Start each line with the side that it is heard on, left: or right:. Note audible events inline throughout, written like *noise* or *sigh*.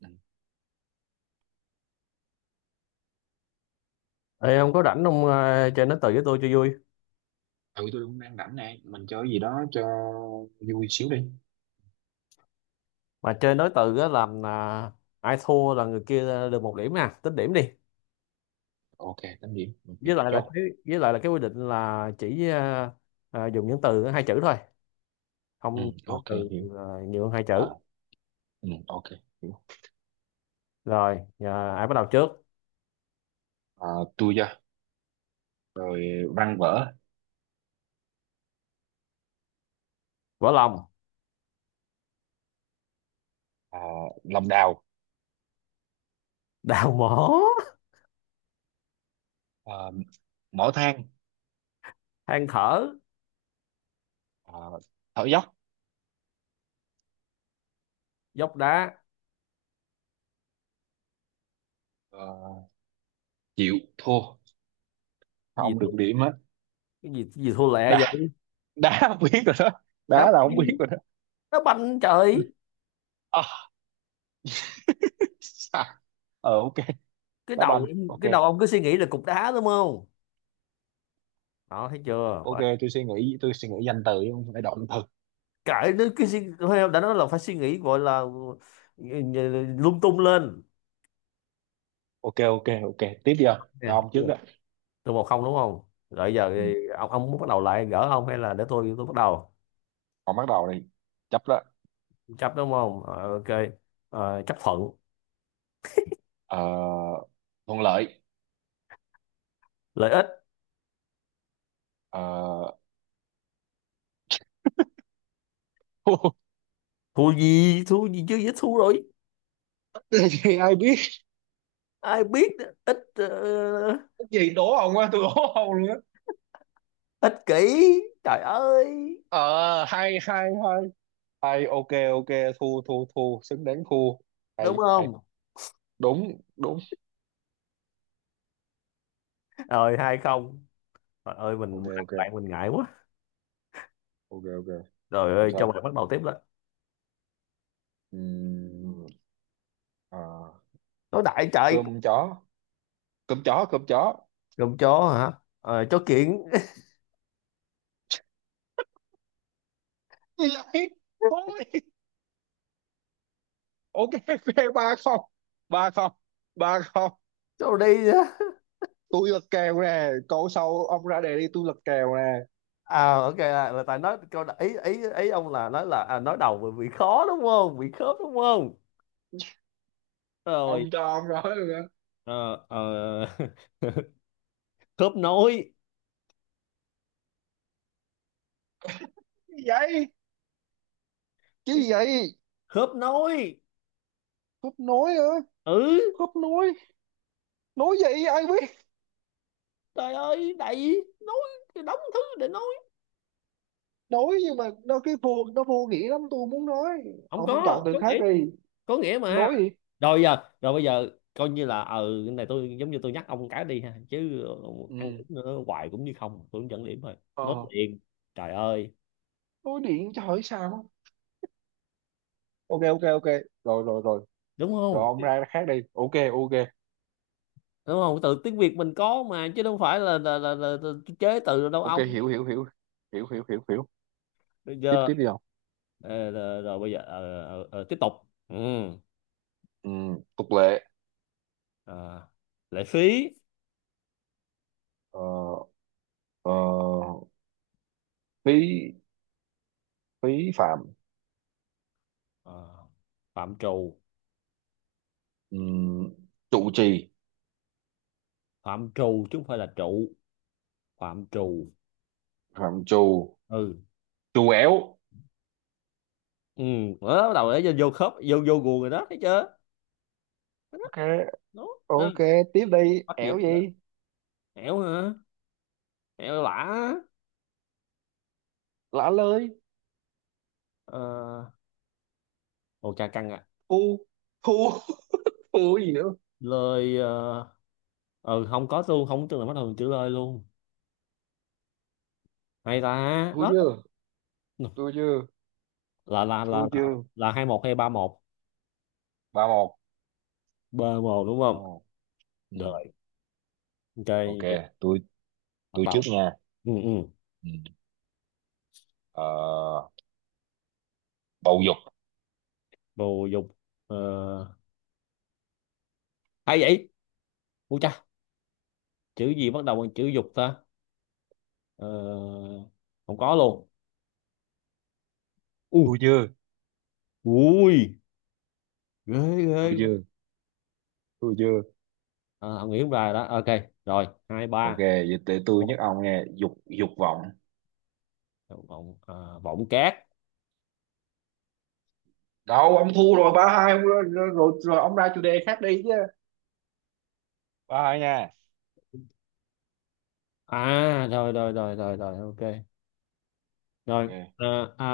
right: Ừ.
left: Ê, không có rảnh không chơi nói từ với tôi cho vui.
right: Ừ, tôi cũng đang rảnh này. Mình chơi gì đó cho vui xíu đi.
left: Mà chơi nói từ á, làm ai thua là người kia được một điểm nha, tính điểm đi.
right: Ok, tám điểm. Ok,
left: với lại là
right: chốt.
left: cái với lại là cái quy định là chỉ dùng những từ hai chữ thôi,
right: Ừ,
left: không những
right: ok,
left: từ
right: hiểu.
left: nhiều hơn hai
right: à,
left: chữ.
right: ừ, ok, hiểu.
left: Rồi ai bắt đầu trước?
right: à, Tôi ra. Rồi, văn vở.
left: Vỡ lòng.
right: à, Lòng đào.
left: *laughs* Đào mỏ.
right: à, Mỏ than.
left: Than thở.
right: à, Thở dốc.
left: Dốc đá.
right: à, Chịu thua. Sao
left: gì
right: ông
left: cái
right: được điểm á?
left: Gì thua lẹ
right: Đá.
left: vậy?
right: Đá, *laughs* không biết rồi đó.
left: Đá
right: Đá là không biết
left: banh,
right: rồi đó.
left: đá banh trời!
right: Ờ, sao? Ờ, ok,
left: cái
right: đá
left: đầu
right: banh, ok.
left: cái đầu ông cứ suy nghĩ là cục đá, đúng không? Đó, thấy chưa?
right: Ok, tôi suy nghĩ, tôi suy nghĩ danh từ chứ không phải động từ.
left: Thôi, đã nói là phải suy nghĩ gọi là ừ, lung tung lên.
right: Ok, ok, ok, tiếp đi, không cho
left: Nè,
right: ông trước đó.
left: tôi 1-0, đúng không? Rồi giờ
right: Ừ.
left: thì ông muốn bắt đầu lại gỡ không, hay là để tôi bắt đầu?
right: Con bắt đầu đi. Chấp đó.
left: Chấp, đúng không? Ờ, ok. Ờ, chấp thuận
right: Ờ, thuận lợi.
left: lợi ích.
right: Ờ, *laughs*
left: Thua gì, thua gì chứ, dễ thua rồi.
right: cái gì ai biết?
left: Ai biết ít. uh,
right: Cái gì đố ông á, tôi đố ông luôn á.
left: Ích kỷ trời ơi,
right: Ờ, hay hay hay, hay, ok, ok, thu thu thu, xứng đáng thu, hay
left: đúng
right: hay.
left: không?
right: Đúng, đúng.
left: Rồi 2-0. Trời ơi,
right: Ok,
left: mình ăn
right: ok,
left: bạn mình ngại quá.
right: ok, ok.
left: Rồi
right: Làm
left: ơi, cho
right: sao?
left: bạn bắt đầu tiếp đó.
right: Ừm, ờ,
left: Nói đại trời.
right: cơm chó. Cơm chó, cơm chó.
left: Con chó hả? Ờ, chó kiện.
right: Thì lại thôi. Ok, ok, ba không, ba không, ba không.
left: Câu đi á.
right: Tôi lật kèo nè, câu sau ông ra đề đi, tôi lật kèo nè.
left: Ok, là tại nói câu ý, ý ông là nói là nói đầu bị khó đúng không, bị khớp đúng không? Rồi
right: Ông cho ông nói luôn á.
left: ờ, ờ, *laughs* khớp nối.
right: Cái gì vậy? Cái gì vậy?
left: Khớp nối.
right: Khớp nối hả?
left: Ừ,
right: Khớp nối, nối gì ai biết?
left: trời ơi đầy nói cái đống thứ để nói.
right: Nối nhưng mà nó vô nghĩa lắm, tôi muốn nói
left: Không
right: ông chọn
left: có
right: từ
left: có
right: khác
left: nghĩa,
right: đi.
left: có nghĩa mà.
right: Nối gì?
left: Rồi giờ rồi bây giờ coi như là ừ, cái này tôi giống như tôi nhắc ông cái đi ha, chứ ông ăn
right: Ừ,
left: cũng nữa hoài cũng như không, tôi cũng dẫn điểm thôi, nói
right: ờ,
left: liền. Trời ơi,
right: nối điện cho hỏi sao. Ok, ok, ok, rồi, rồi, rồi,
left: đúng
right: rồi.
left: không?
right: Ông ra khác đi, ok, ok,
left: Đúng không? Từ tiếng Việt mình có mà, chứ đâu phải là chế từ đâu
right: ok.
left: ông.
right: Hiểu hiểu hiểu, hiểu hiểu hiểu hiểu.
left: Bây
right: Tiếp
left: giờ
right: tiếp đi ông.
left: rồi, rồi bây giờ tiếp tục. Ừ.
right: Ừ, tục lệ.
left: ờ, Lệ phí.
right: Ờ, ờ, phí phí phạm.
left: ờ, Phạm trù.
right: Ừ, trụ trì.
left: Phạm trù chứ không phải là trụ, phạm trù.
right: Phạm trù.
left: Ừ.
right: Trù éo.
left: Ừ, đó, bắt đầu để vô khớp, vô vô guồng rồi đó, thấy chưa?
right: Ok,
left: Đúng.
right: ok,
left: Ừ.
right: tiếp đi,
left: Bắt nhịp
right: ẻo
left: rồi đó.
right: gì.
left: Hẻo hả? Hẻo lả.
right: Lả lơi.
left: Ờ, ồ chà căng à.
right: Phu, phu, phu, *laughs* cái gì nữa?
left: Lời. Ờ ừ, không có luôn, không tưởng là bắt đầu từ chữ lời luôn. Hay ta
right: Thua
left: đó.
right: chưa? Thua chưa?
left: là là là
right: Thua
left: là,
right: chưa?
left: là 2-1 hay 3-1?
right: Ba một,
left: B một đúng
right: ba
left: không?
right: một. Ừ.
left: Rồi, ok
right: Ok,
left: vậy
right: tôi
left: bắt
right: tôi trước
left: đầu.
right: nha.
left: Ừ, ừ.
right: Ừ. Ờ, bầu dục.
left: Bồ dục. Ờ, hay vậy. U cha, chữ gì bắt đầu bằng chữ dục ta? Ờ, không có luôn. U.
right: Thua chưa?
left: Ui. Ghê. Ghê.
right: Thua chưa? Thua chưa?
left: Không nghĩ không ra rồi đó, ok. Rồi hai
right: Ok,
left: ba
right: vậy tới tôi nhắc ông nghe, dục, dục vọng.
left: Vọng vọng cát.
right: Đâu, ông thua rồi, ba hai rồi, rồi, rồi, rồi, ông ra chủ đề khác đi chứ. Ba hai nha.
left: Rồi, rồi, rồi, rồi, rồi, ok rồi.
right: Ok.
left: à, à,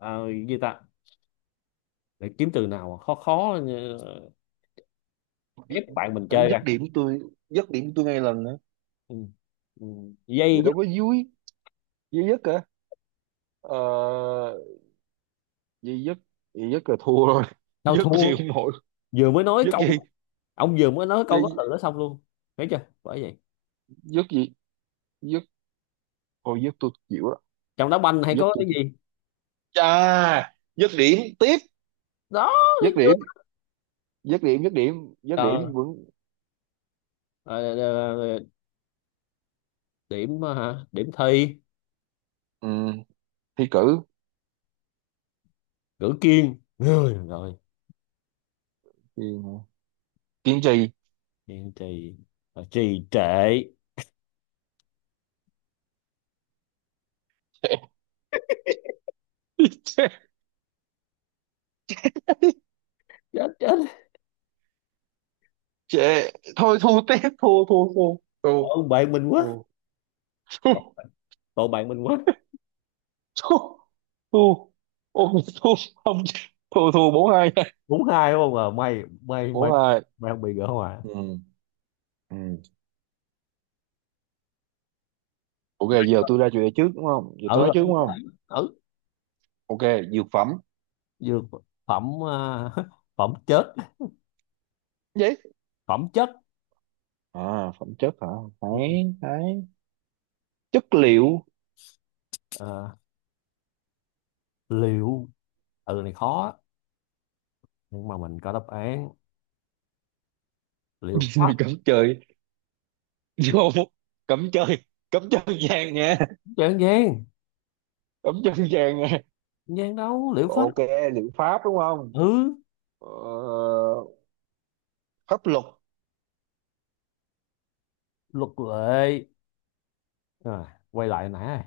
left: à, à, Gì ta? Để kiếm từ nào mà khó khó ép bạn mình
right: Anh
left: chơi
right: dứt
left: ra.
right: điểm tôi, dứt điểm tôi ngay lần nữa.
left: Ừ. Ừ. Dây
right: Vậy
left: dứt.
right: đâu có vui, vui nhất. Ờ, Duy dứt. Duy dứt là thua rồi,
left: Sao
right: *laughs* dứt gì
left: thua?
right: cũng nổi.
left: Vừa mới nói
right: Dứt gì?
left: câu, ông vừa mới nói câu có từ
right: Duy,
left: đó xong luôn. Thấy chưa, bởi vậy.
right: dứt gì? Dứt, thôi dứt tôi chịu đó.
left: Trong đá banh hay
right: Dứt
left: có
right: tôi
left: cái
right: chịu.
left: gì
right: Chà, dứt điểm tiếp.
left: đó, thấy
right: Dứt
left: chưa?
right: điểm, dứt điểm, dứt điểm, dứt
left: ờ,
right: điểm vẫn.
left: ờ, ờ, ờ, ờ, Điểm hả, điểm thi.
right: Ừ, thi cử.
left: Cử kiên, rồi rồi.
right: Thì, kiên trì.
left: Kiên trì. Ờ, trì trệ.
right: *laughs*
left: *laughs*
right: Chê,
left: Chết chết.
right: chê. Thôi thua tiếp, thua, thua, thua. Thua,
left: Tội bạn mình quá.
right: thua, thua,
left: Tội bạn mình quá.
right: thua. Thua, ôi, thua, không, thua, thua, bốn hai.
left: Đúng hai đúng không? À, may may may
right: Bốn hai.
left: may không bị gỡ hòa.
right: Ừ. Ừ. Ok, giờ tôi ra chủ đề trước đúng không, giờ tôi
left: Ở
right: nói trước đúng
left: ở,
right: không?
left: ở
right: Ok, dược phẩm.
left: Dược phẩm. *laughs* Phẩm chết,
right: Vậy?
left: phẩm chất.
right: À, phẩm chất hả?
left: Ừ.
right: Thấy, thấy. Chất liệu.
left: Ờ, liệu. Từ này khó á, nhưng mà mình có đáp án. Liệu pháp.
right: *laughs* Cấm chơi, vô, cấm chơi, cấm chân vàng nha,
left: Chẳng gian, gian
right: cấm chân vàng nha.
left: đâu. Liệu pháp.
right: Ok, liệu pháp đúng không?
left: Ừ.
right: Ờ, pháp luật.
left: Luật lệ. Quay lại nãy,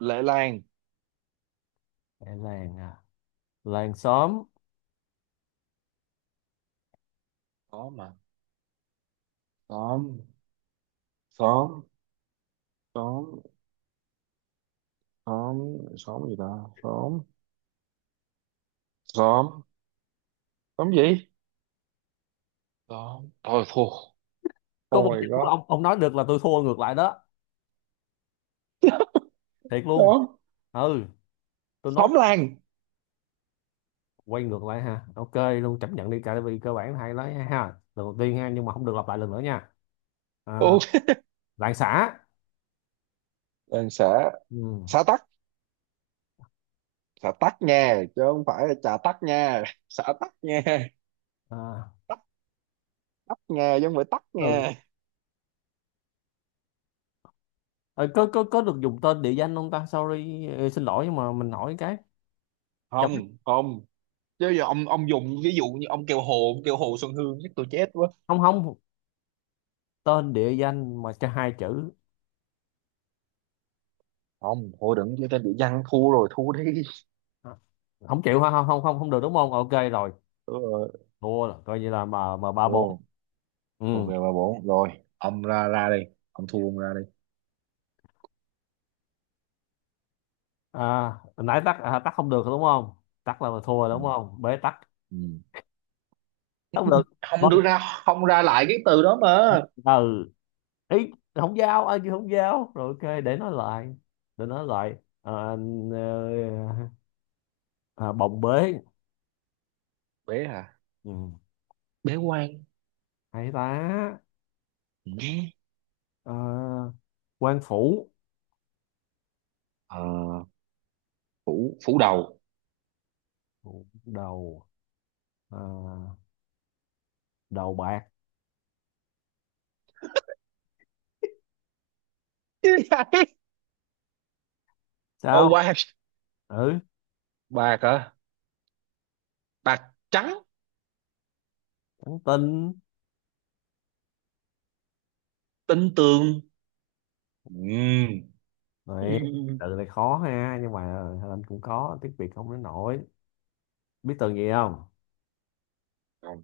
right: Lệ làng.
left: An Giang à. Làng xóm.
right: Xóm mà, xóm, xóm, xóm, xóm, xóm gì ta, xóm, xóm, xóm gì, xóm thôi thua.
left: Có một
right: Oh
left: chữ
right: my god.
left: ông nói được là tôi thua ngược lại đó, thiệt luôn.
right: Xóm,
left: Ừ, tôi nói
right: xóm làng.
left: quay ngược lại ha, ok luôn, chấp nhận đi. Tại vì cơ bản hay lắm ha, lần đầu tiên ha, nhưng mà không được lặp lại lần nữa nha. à,
right: Ok,
left: Làng xã.
right: làng xã.
left: Ừ.
right: Xã tắc. Xã tắc nha chứ không phải là trà tắc nha, xã tắc nha.
left: À,
right: Tắc, tắc nha, giống không phải tắc
left: ừ.
right: nha.
left: Ờ, có có được dùng tên địa danh không ta? Sorry, xin lỗi, nhưng mà mình hỏi cái. Chụp.
right: Không, không, chứ giờ ông dùng ví dụ như ông kêu hồ, ông kêu hồ Xuân Hương chắc tôi chết quá.
left: Không, không tên địa danh mà cho hai chữ.
right: Không thôi, đừng chơi tên địa danh, thua rồi, thua đi.
left: À, không chịu hả? Không, không, không, không được đúng không? Ok rồi,
right: Ừ,
left: thua rồi coi như là mà 3-4.
right: vô.
left: Ừ.
right: Ok, ba bốn rồi, ông ra ra đi, ông thua ông ra đi.
left: À, hồi nãy tắt tắt không được đúng không? Tắt là mà thua
right: Ừ.
left: đúng không? Bế tắc,
right: Ừ.
left: tắt không được.
right: Không
left: Thôi.
right: đưa ra, không ra lại cái từ đó mà.
left: Ừ, ý, không giao, ai kêu không giao rồi. Ok, để nói lại à, bồng bế.
right: Bế hả?
left: Ừ,
right: Bế quan.
left: hay ta.
right: Ừ.
left: Ờ, quan phủ
right: Ờ, phủ, phủ đầu.
left: đầu. ờ, Đầu bạc.
right: *laughs* Ô
left: Sao?
right: quan.
left: Ừ,
right: Ba hả? Bạc, trắng.
left: trắng tinh.
right: Tinh tường. Ừm,
left: Này,
right: *laughs*
left: từ này khó ha, nhưng mà anh cũng có tiếng Việt không đến nổi. Biết từ gì không?
right: không.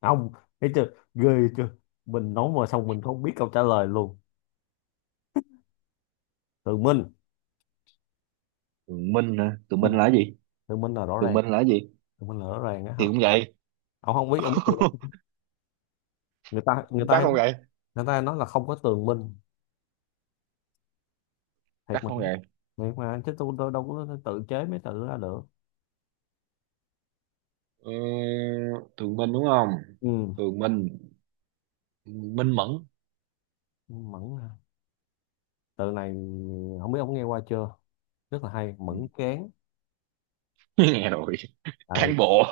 left: Không. Thấy chưa? Ghê chưa? Mình nói mà xong mình không biết câu trả lời luôn. Từ Minh.
right: Tường Minh hả? Tường
left: Ừ.
right: Minh là cái gì?
left: Từ Minh là rõ
right: Tường
left: ràng.
right: Minh là cái gì?
left: Từ Minh là rõ ràng á hả?
right: Thì cũng vậy.
left: Ông không biết, ông biết từ đó.
right: *laughs*
left: Người ta
right: Chắc
left: hay,
right: không vậy?
left: người ta hay nói là không có tường Minh. Thiệt
right: Chắc
left: mà,
right: không
left: thiệt
right: vậy?
left: mà, chứ tôi đâu có tự chế mấy từ ra được.
right: Ừ, Tường Minh đúng không?
left: Ừ.
right: Tường Minh, Minh Mẫn.
left: Mẫn hả? Tựa này không biết ông nghe qua chưa? Rất là hay,
right: Ừ.
left: Mẫn Cán.
right: *laughs* Nghe rồi.
left: Ừ,
right: Cán bộ.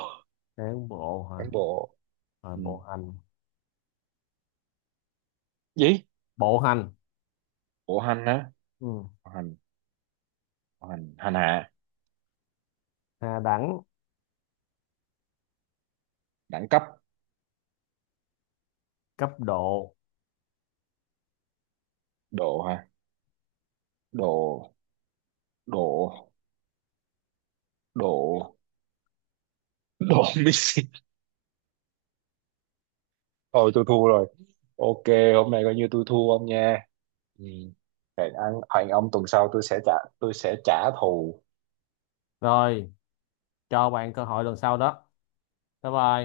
left: cán bộ
right: Cán
left: hả?
right: bộ.
left: Rồi
right: Ừ.
left: bộ hành.
right: Gì?
left: Bộ hành.
right: Bộ hành á?
left: Ừ,
right: Bộ hành, bộ hành, hành hạ.
left: hạ đẳng,
right: Đẳng cấp.
left: cấp độ.
right: Độ hả? Độ, độ, độ, độ, *laughs* Messi. Thôi tôi thua rồi, ok. Hôm nay coi như tôi thua ông nha. Ừ. Hẹn ông tuần sau tôi sẽ trả, tôi sẽ trả thù.
left: Rồi, cho bạn cơ hội lần sau đó. Bye bye.